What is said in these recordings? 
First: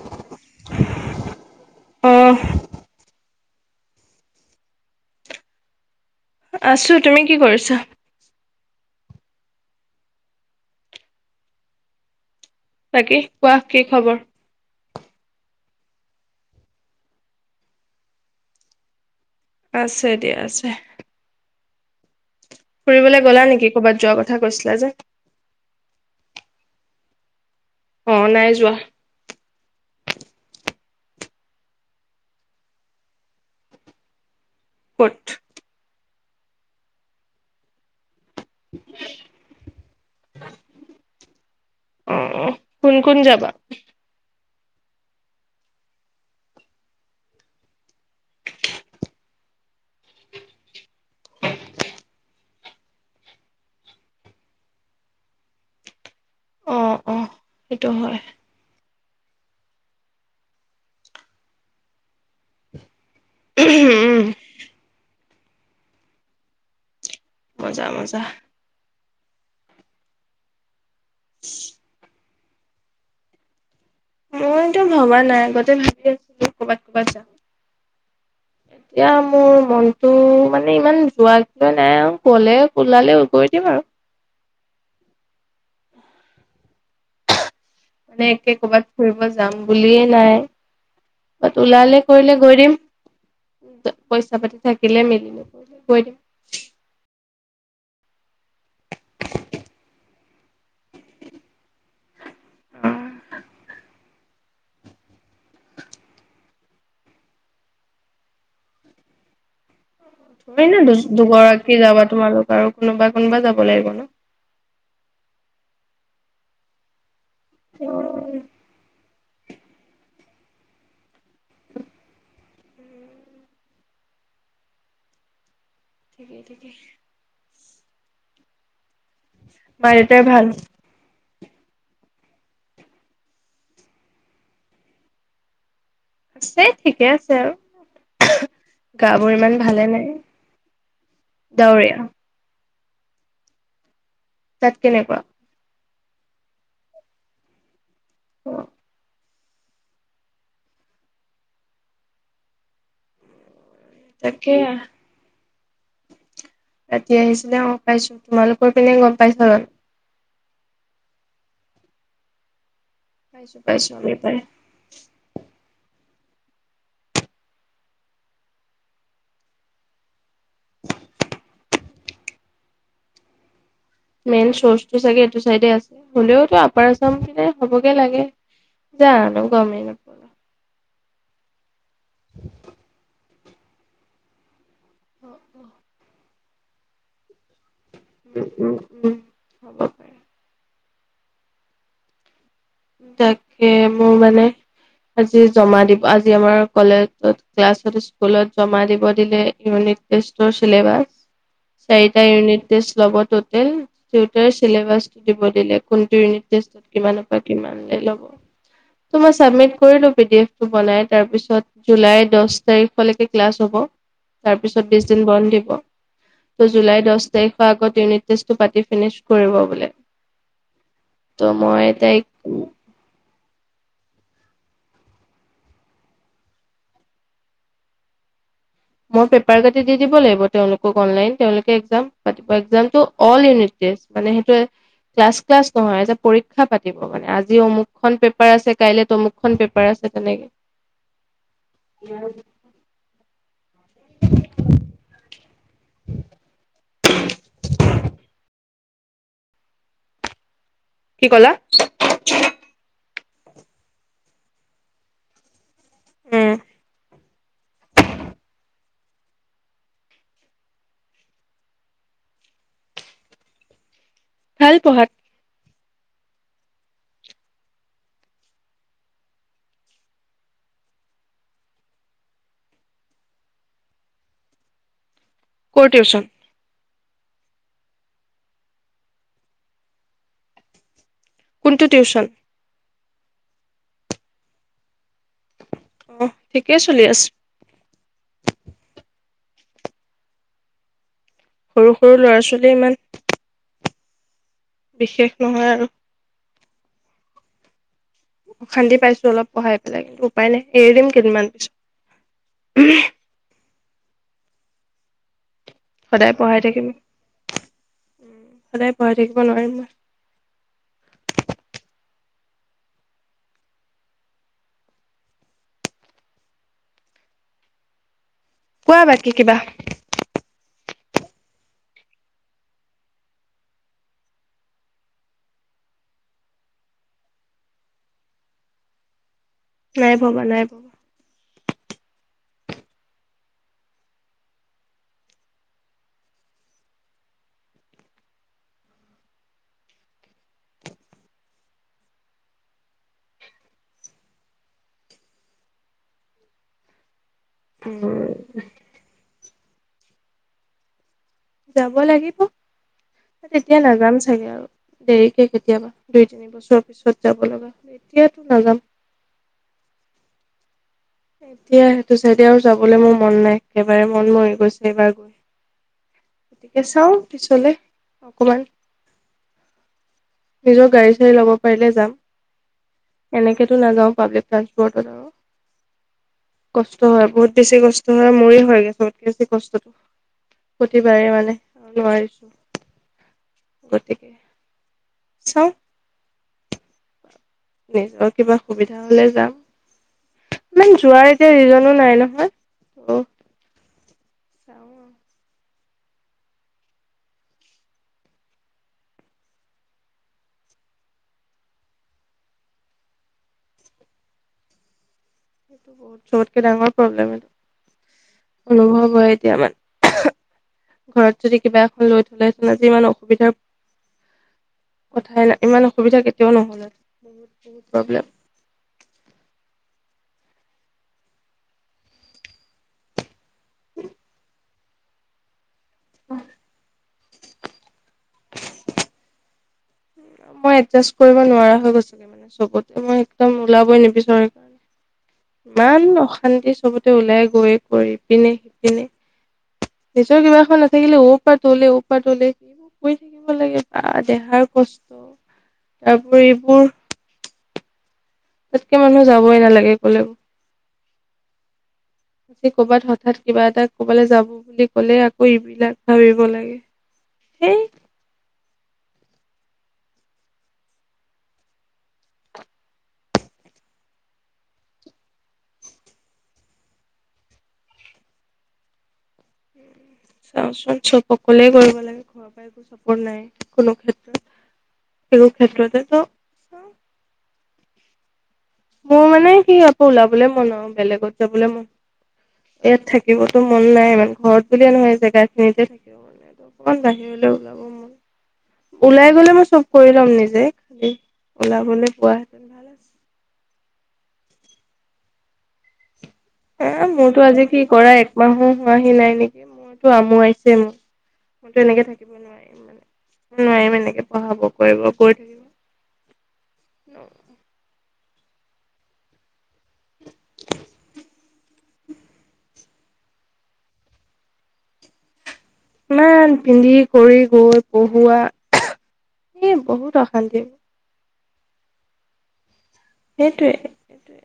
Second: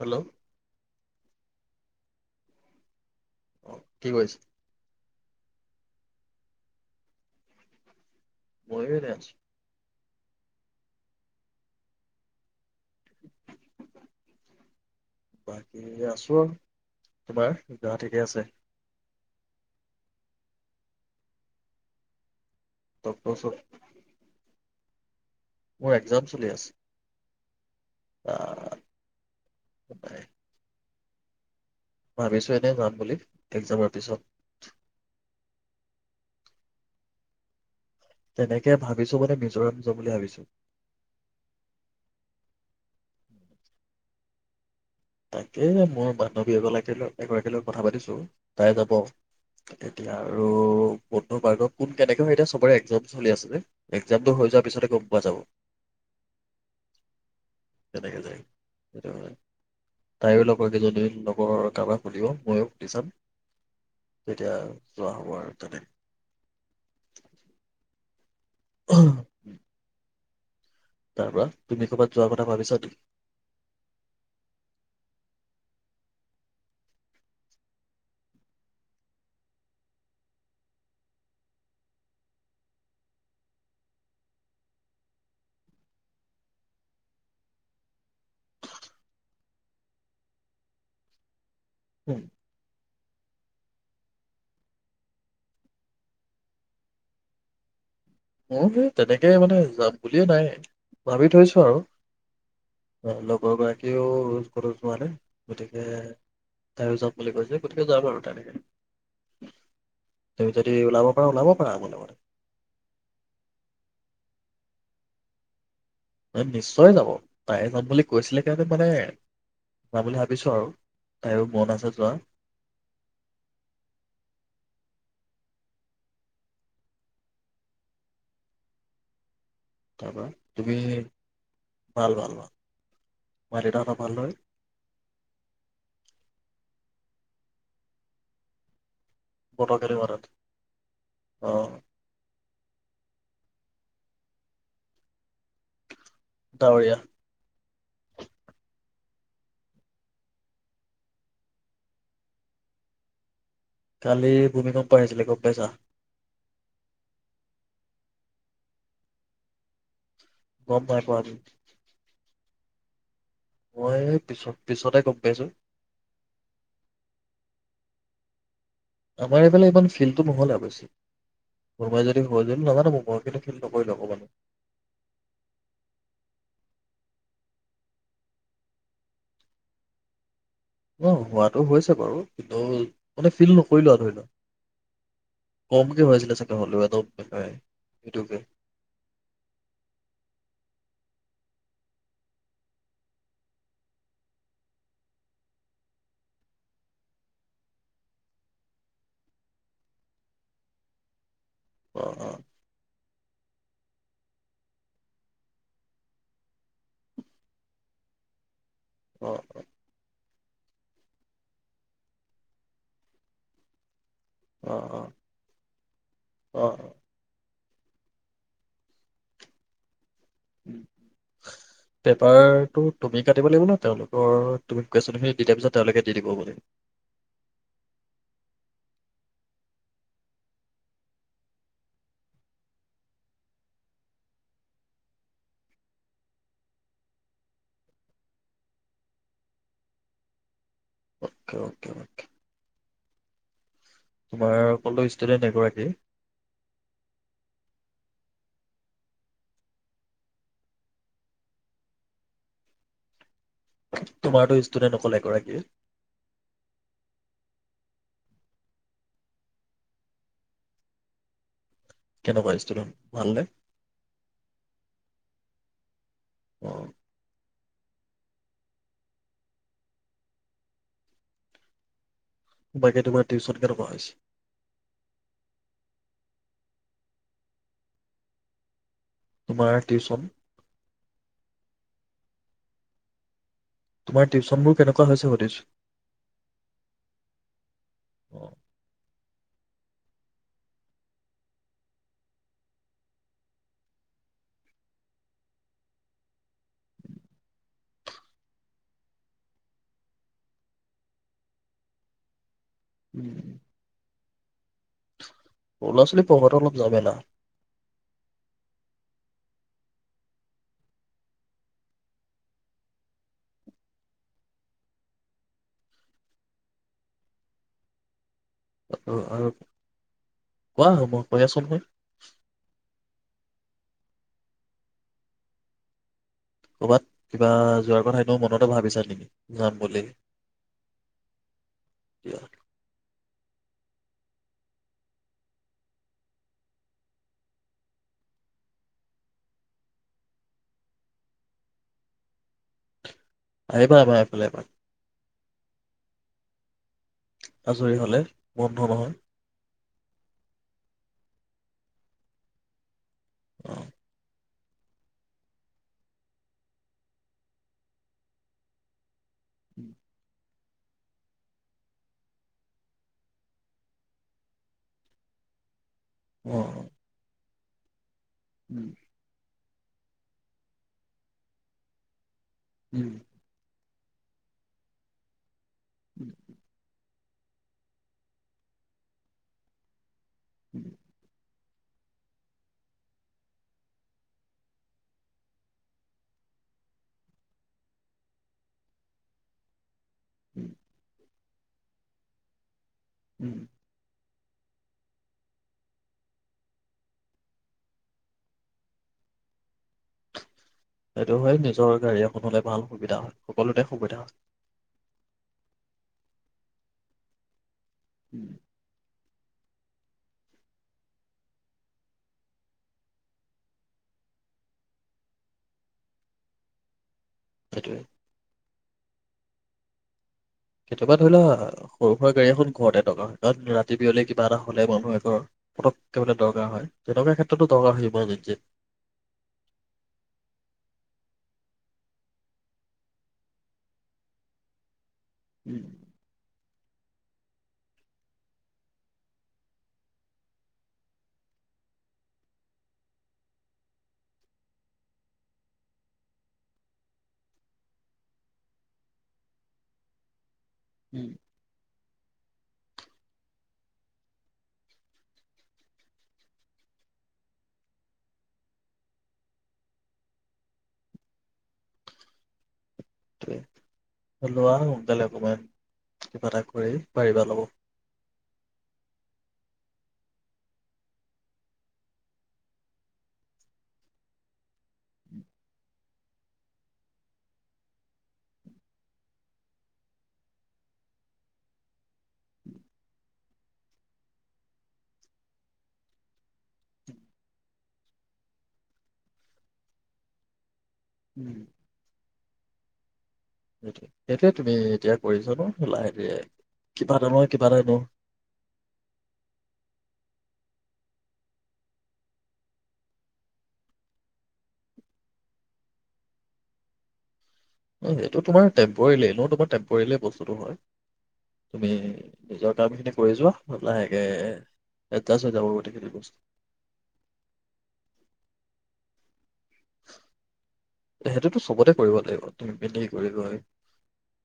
Hello হু হু উমহ অ কি কৰিছে আছো তুমি কি কৰিছা মইও এনেই আছো তাকে কোৱা কি খবৰ বাকী আছো আৰু তোমাৰ গা ঠিকেই আছে। আছে দিয়া আছে। ফুৰিব ডক্তৰ গলা ওচৰত নেকি ক'ৰবাত যোৱাৰ কথা কৈছিলা। ক্লাজেক মোৰ একজাম চলি আছে। অ নাই যোৱা টত বাই ভাবিছো এনে যাম বুলি এক্জামৰ পিছত। কত? তেনেকে ভাবিছো মানে মিজোৰাম যাম বুলি ভাবিছো। অ কোন কোন যাবা? তাকে মোৰ বান্ধৱী এগলাকীৰ-এগৰাকীৰ লগত কথা পাতিছো, তাই যাব এতিয়া আৰু বন্ধুবাৰ্গত কোন কেনেকৈ হয় এতিয়া চবৰে এক্জাম চলি আছে যে, এক্জামটো হৈ যোৱাৰ পিছতে গম পোৱা যাব। এইটো হয়। কেনেকে যায় সেইটো হয় ন তাইও লগৰ কেইজনীৰ লগৰৰ কাৰোবাক সুধিব, ময়ো সুধি চাম উম তেতিয়া যোৱা হব আৰু তেনেকে মজা -মজা অ, তাৰ পৰা তুমি ক'ৰবাত যোৱাৰ কথা ভাবিছা নি? মইতো ভবা নাই আগতে ভাবি আছিলো কৰ'বাত- ক'বাত যাম। এতিয়া মোৰ মনটো মানে ইমান যোৱা নাই আৰু গলে ওলালে উগৰি দিম আৰু আহ ', মানে একে কৰ'বাত ফুৰিব যাম বুলিয়ে নাই। কত ওলালে কৰিলে গৈ দিম। যা ', পইচা পাতি থাকিলে মিলি ল কৈ দিম। মোৰ সেই তেনেকে মানে যাম বুলিও নাই ভাবি থৈছো আৰু লগৰ গৰাকীও কতো যোৱা নাই, গতিকে তাইও যাম বুলি কৈছে গতিকে যাম আৰু তেনেকে। তুমি যদি নে ', দু ওলাব পাৰা ওলাব পাৰা -দুগৰাকী মোৰ যাবা লগত তোমালোক আৰু কোনোবা? কোনোবা যাব লাগিব ন? তাই নিশ্চয় যাব। পায়ে যাম বুলি কৈছিলে কাৰণে, মানে পাবলে হাক ভাবিছো আৰু তাইৰো মন আছে যোৱা। ঠিকেই- ঠিকেই মা দেউতাৰ তাৰপৰা ভাল তুমি? ভাল -ভাল -ভাল মা দেউতাহঁতৰ ভাল নহয়? আছে ঠিকে আছে আৰু। গা বোৰ ইমান বতৰ ভালে কেনেকুৱা নাই তাত অ ডাৱৰীয়া তাত কেনেকুৱা? ডাৱৰীয়া অ', কালি তাকে। ভূমিকম্প আহিছিলে গম পইছা ৰাতি আহিছিলে অ', পাইছো তোমালোকৰ পিনে গম পাইছ? [inaudible] পাইছো পাইছো মই আমি পাই। পিছত -পিছতে গম পাইছো। আমাৰ এইফালে ইমান ফিল্ডটো নহলে অৱশ্যে', কোনোবাই যদি হ যদি নাজানো ম মই কিন্তু ফিল মেইন চৰ্চটো চাগে এইটো চাইডে আছে হ'লেও আপাৰ আ', গম পিনে হ'বগে লাগে যা আৰু গমেই নাপালা অ ', হোৱাাতো হৈছে। হৈছে', বাৰু কিন্তু? মানে ফিল নকৰিলো আৰু ধৰিল অ। কম কি ভৰাইছিলে চাগে? নহলে এটাও দেখাই। উম উম উম হ'ব পাৰে তাকে মোৰ মানে আজি জমা দিব আজি আমাৰ কলেজত ক্লাছত স্কুলত জমা দিব দিলে ইউনিট টেষ্টৰ চিলেবাছ অ চাৰিটা অ ইউনিট টেষ্ট লগত টোটেল চিলেবাছ টো দিব দিলে কিন্তু ইউনিট টেষ্টত কিমান হব বা কিমান দি ল'ব ত অ মই চাবমিট কৰিলো পি দি এফ বনাই তাৰপিছত জুলাই দহ তাৰিখলৈকে ক্লাছ হ'ব অ অ তাৰপিছত বিশ দিন বন্ধ দিব অ অ। জুুলাই দশ তাৰিখৰ আগত ইউনিট টেষ্টটো পাতি ফিনিছ কৰিব বোলে ত' মই তাই টো তুমি কাটিলা দিব লাগিব ন তেওঁলোকৰ তুমি কুৱেশ্যনখিনি দি দিয়াৰ পিছত তেওঁলোকে দি দিব' লাগিব মই পেপাৰ কাটি দি দিব লাগিব তেওঁলোকক অনলাইন তেওঁলোকে এক্সাম টো অল ইউনিট টেষ্ট মানে সেইটোৱে ক্লাছ টলাস্ত নহয় যে পৰীক্ষা পাতিব মানে আজি অমুকখন পেপাৰ আছে কাইলৈ অমুকখন পেপাৰ আছে তেনেকে অ'কে অ'কে অকে তোমাৰ ক'লো ষ্টুডেন্ট এগৰাকী কি ক'লা? তোমাৰতো ষ্টুডেন্ট অকল এগৰাকীয়ে। উম। কেনেকুৱা ষ্টুডেণ্ট, ভাল নে? ভাল পঢ়াত। অ বাকী তোমাৰ টিউচন কেনেকুৱা হৈছে? ক'ৰ টিউচন? তোমাৰ টিউচন? কোনটো টিউচন? তোমাৰ টিউচনবোৰ কেনেকুৱা হৈছে সুধিছো! অহ ঠিকেই চলি আছে। সৰু সৰু ল'ৰা-ছোৱালীয়ে ইমান বিশেষ নহয় আৰু। অশান্তি পাইছো অলপ পঢ়াই পেলাই কিন্তু উপায় নাই, এৰি দিম কেইদিনমান পিছত। উম সৰু ল'ৰা-ছোৱালীক সদায় পঢ়োৱাটো পঢ়াই অলপ থাকিম ঝামেলা। সদায় পঢ়াই থাকিব নোৱাৰিম মই। কোৱা বাকী আৰু কিবা। কোৱা [unintelligible] মই কৈ আছো নহয়! ক'বাত কিবা যোৱাৰ কথা এনেই মনতে ভাবিছা নেকি? যাম নাই ভবা নাই ভবা। দিয়া আহিবা আমাৰ এইফালে এপাক। আজৰি হ'লে উম, বন্ধ নহয়? যাব লাগিব। তেতিয়া অ', নাযাম চাগে আৰু। দেৰিকে কেতিয়াবা দুই-তিনি বছৰৰ পিছত যাব লগা হ'লে, এতিয়াতো নাযাম। [unintelligible] এতিয়া সেইটো চাইদে আৰু যাবলৈ মোৰ মন নাই। একেবাৰে মন মৰি গৈছে এইবাৰ গৈ। অ'। গতিকে অ। চাওঁ কিছু! [unintelligible] অকমান উম, নিজৰ গাড়ী-চাড়ী ল'ব পাৰিলে যাম। উম, এনেকেতো নাযাও। পাব্লিক ট্ৰান্সপ'ৰ্টত আৰু উম, কচ কষ্ট হয় বহুত বেছি কষ্ট হয় মোৰে হয়গৈ চবতকে বেছি কষ্টটো উম, প্ৰতিবাৰে মানে নোৱাৰিছো গতিকে চাও নিজৰ কিবা সুবিধা হলে যাম উম, মানে যোৱাৰেত ৰিজনো নাই নহয় উম চাও আও সেইটো হয় নিজৰ গাড়ী এখন হলে ভাল সুবিধা হয় সকলোতে সুবিধা হয়। এইটো বহুত চবতকে ডাঙৰ প্ৰব্লেম এইটো উম, অনুভৱ হয় এতিয়া মানে ঘৰত যদি কিবা এখন লৈ থলেহেঁতেন আজি ইমান অসুবিধাৰ কথাই নাই ইমান অসুবিধা কেতিয়াও নহল বহুত বহুত সেইটোৱে প্ৰব্লেম কেতিয়াবা ধৰি লোৱা সৰু সুৰা গাড়ী এখন ঘৰতে দৰকাৰ হয় কাৰণ ৰাতি বিয়লি কিবা এটা হলে মানুহ এঘৰত পটক কে মানে দৰকাৰ হয় তেনেকোৱা ক্ষেত্ৰতো দৰকাৰ হৈ [unintelligible] মই এডজাষ্ট কৰিব নোৱাৰা হৈ গৈছো মানে চবতে মই একদম ওলাবই নিবিচাৰো সেইকাৰণে উম, ইমান অশান্তি চবত ওলাই গৈ কৰিপিনে সিপিনে নিজৰ কিবা এখন নাথাকিলে পৰা তলে পৰা তলে সেইবোৰ কৰি থাকিব লাগে বা দেহাৰ কষ্ট তাৰপৰি এইবোৰ তাতকে মানুহ যাবই নালাগে কলেও উম কৰ'বাত হঠাৎ কিবা এটা কৰবালৈ যাব বুলি ক'লে আকৌ এইবিলাক ভাবিব লাগে সেই লোৱা সোনকালে একনমান কিবা এটা কৰি পাৰিবা ল'ব চাওঁচোন চব সকলোৱে কৰিব লাগে ঘৰৰ পৰা একো চাপৰ্ট নাই কোনো ক্ষেত্ৰত সেই ক্ষেত্ৰতেতো চাও মোৰ মানে সি আকৌ ওলাবলৈ মন আৰু বেলেগত যাবলৈ মন ইয়াত থাকিবতো মন নাই ইমান ঘৰত বুলিয়ে নহয় জেগা খিনিতে থাকিব মন নাই অকমান বাহিৰলৈ ওলাব মন ওলাই গলে মই চব কৰি লম নিজে উম ওলাবলৈ পোৱাত ভাল আছে সেইটো সেইটোয়ে তুমি এতিয়া কৰিছ ন লাহেকে হ মোৰতো আজি কি কৰা একমাহো হোৱাহি নাই নেকি মইতো আমোবাইছে উম মইতো এনেকে থাকিব নোৱাৰিম মানে মই নোৱাৰিম এনেকে পঢ়াব কৰিব কৰি থাকিব ন সেইটো তোমাৰ টেম্প'ৰেলি এনেো তোমাৰ টেম্প'ৰেলি বস্তুটো হয় তুমি নিজৰ কামখিনি কৰি যোৱা লাহেকৈ এডজাষ্ট হৈ যাব গোটেইখিনি বস্তু ইমান পিন্ধি কৰি গৈ পঢ়োৱা এ বহুত অশান্তি সেইটোতো চবতে কৰিব লাগিব তুমি মেলি কৰিব হয় সেইটোৱে সেইটোৱে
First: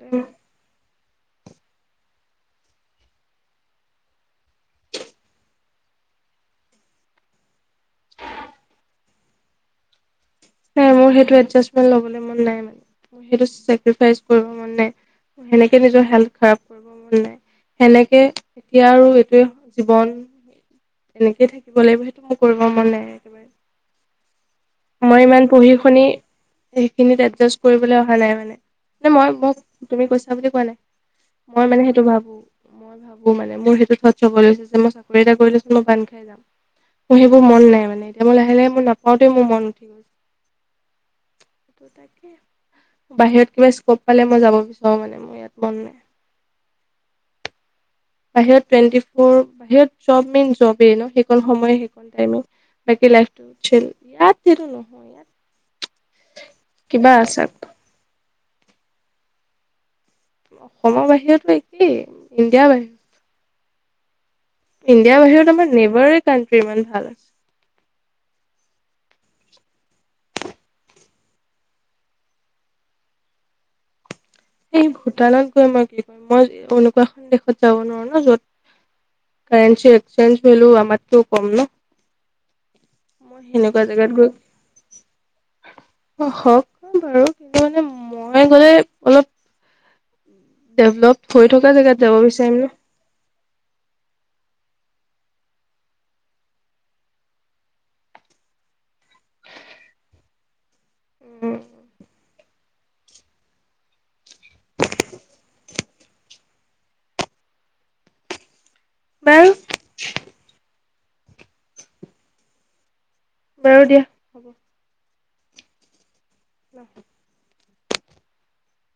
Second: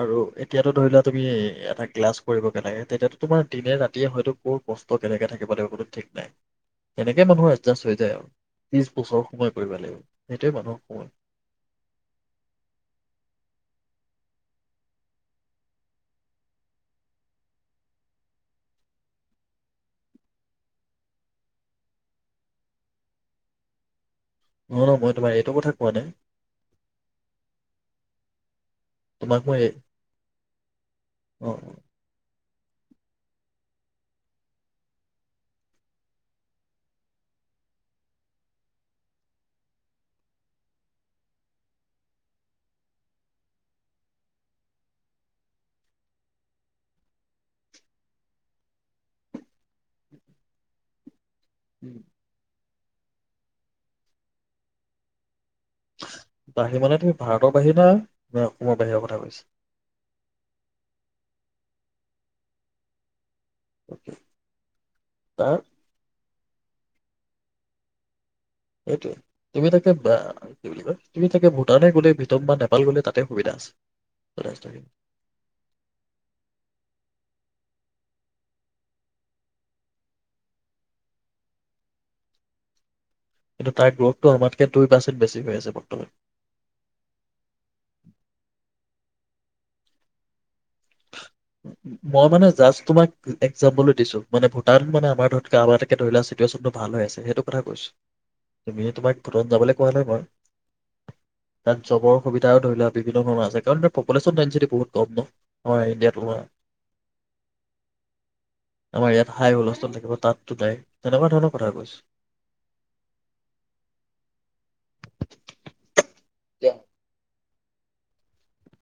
আৰু এতিয়াতো ধৰি লোৱা তুমি এটা ক্লাছ কৰিব লাগে তেতিয়াতো তোমাৰ দিনে ৰাতিয়ে হয়তো কৰ কষ্ট কেনেকে থাকিব লাগিব কোনো ঠিক নাই সেনেকে নহয় এডজাষ্ট হৈ যায় আৰু ত্ৰিছ বছৰ সময় কৰিব লাগিব। সেইটোৱে মানুহক এই সময় মোৰ সেইতো এডজাষ্ট লবলে মন নাই মোৰ ৰিভাইচ পঢ়িব মন নাই সেনেকে নিজৰ হেলখাৰাব কৰিব মন নাই সেনেকে এতিয়া আৰু এইটোৱে জীৱন। তেনেকেই থাকিব লাগিব সেইটো মোৰ কৰিব মন নাই একেবাৰে ন ন মই তোমাৰ ইমান এইটো কথা পঢ়ি কোৱা শুনি নাই সেইখিনিত এডজাষ্ট কৰিবলৈ অহা ভালে মানে মানে মই মোক তুমি কৈছা বুলি কোৱা নাই অ মই মানে সেইটো ভাবো মই ভাবো মানে মোৰ সেইটো ধৰ্যবোৰ লৈ যে মই চাকৰি এটা কৰি লৈ লৈছিলো মই বান্ধ খাই যাম মোৰ সেইবোৰ মন নাই মানে এতিয়া মই লাহে লাহে মই নাপাওঁতেই মোৰ মন ঠিক আছে তাকে বাহিৰত কিবা স্কপ পালে মই যাব বিচাৰো মানে মোৰ ইয়াত মন নাই বাহিৰত টুৱেণ্টি ফৰ বাহিৰত জব মেইন জবেই ন সেইখন সময় সেইখন টাইমত বাকী লাইফটো স্কিল ইয়াত দিলো নহয় ইয়াত বাহিৰ মানে কিবা আছে। ভাৰতৰ বাহিৰ নে মই অসমৰ বাহিৰৰ কথা কৈছ অসমৰ বাহিৰতো একেই ইণ্ডিয়াৰ বাহিৰত ওকে ইণ্ডিয়াৰ বাহিৰত আমাৰ লেবাৰে কাণ্ট্ৰি ইমান ভালত আছে সেইটোৱে তুমি তাকে কি বুলি কয় তুমি তাকে ভূটানলে গলে ভিতত বা নেপাল গলে তাতে সুবিধা আছে। এই যথেষ্টখিনি ভূটানত গৈ মই কি কৰিম মই এনেকুৱা এখন দেশত যাব নোৱাৰো ন য'ত কাৰেণচে এক্সেঞ্জ কৰিলো আমাৰতকৈয়ো কম ন মই কিন্তু সেনেকুৱা তাৰ জেগাত গ্ৰথটো আমাতকে দুই পাৰ্চেণ্ট বেছি হৈ আছে বৰ্তমান গৈ হক বাৰু কিন্তু মানে মই গলে অলপ ডেভলপ হৈ থকা জেগাত যাব মই মানে বিচাৰিম জাষ্ট তোমাক একজামপোলটো দিছো মানে ভূ তাত মানে আমাৰ ধৰণতকৈ কাম এটাকে ধৰি লোৱা চিটুৱেশ্যনটো ভাল হৈ আছে সেইটো কথা কৈছোঁ তুমি তোমাক ভূটান যাবলৈ কোৱা নাই মই ন তাত জবৰ সুবিধাও ধৰি লোৱা বিভিন্ন ধৰণৰ আছে কাৰণ প্ৰপোলেচন বহুত কম ন আমাৰ ইন্দিয়াতকে [unintelligible] আমাৰ ইয়াত হাই বাৰু হুলস্থূল থাকিব তাততো নাই তেনেকুৱা ধৰণৰ কথা কৈছো বাৰু দিয়া হ'ব এতিয়া ন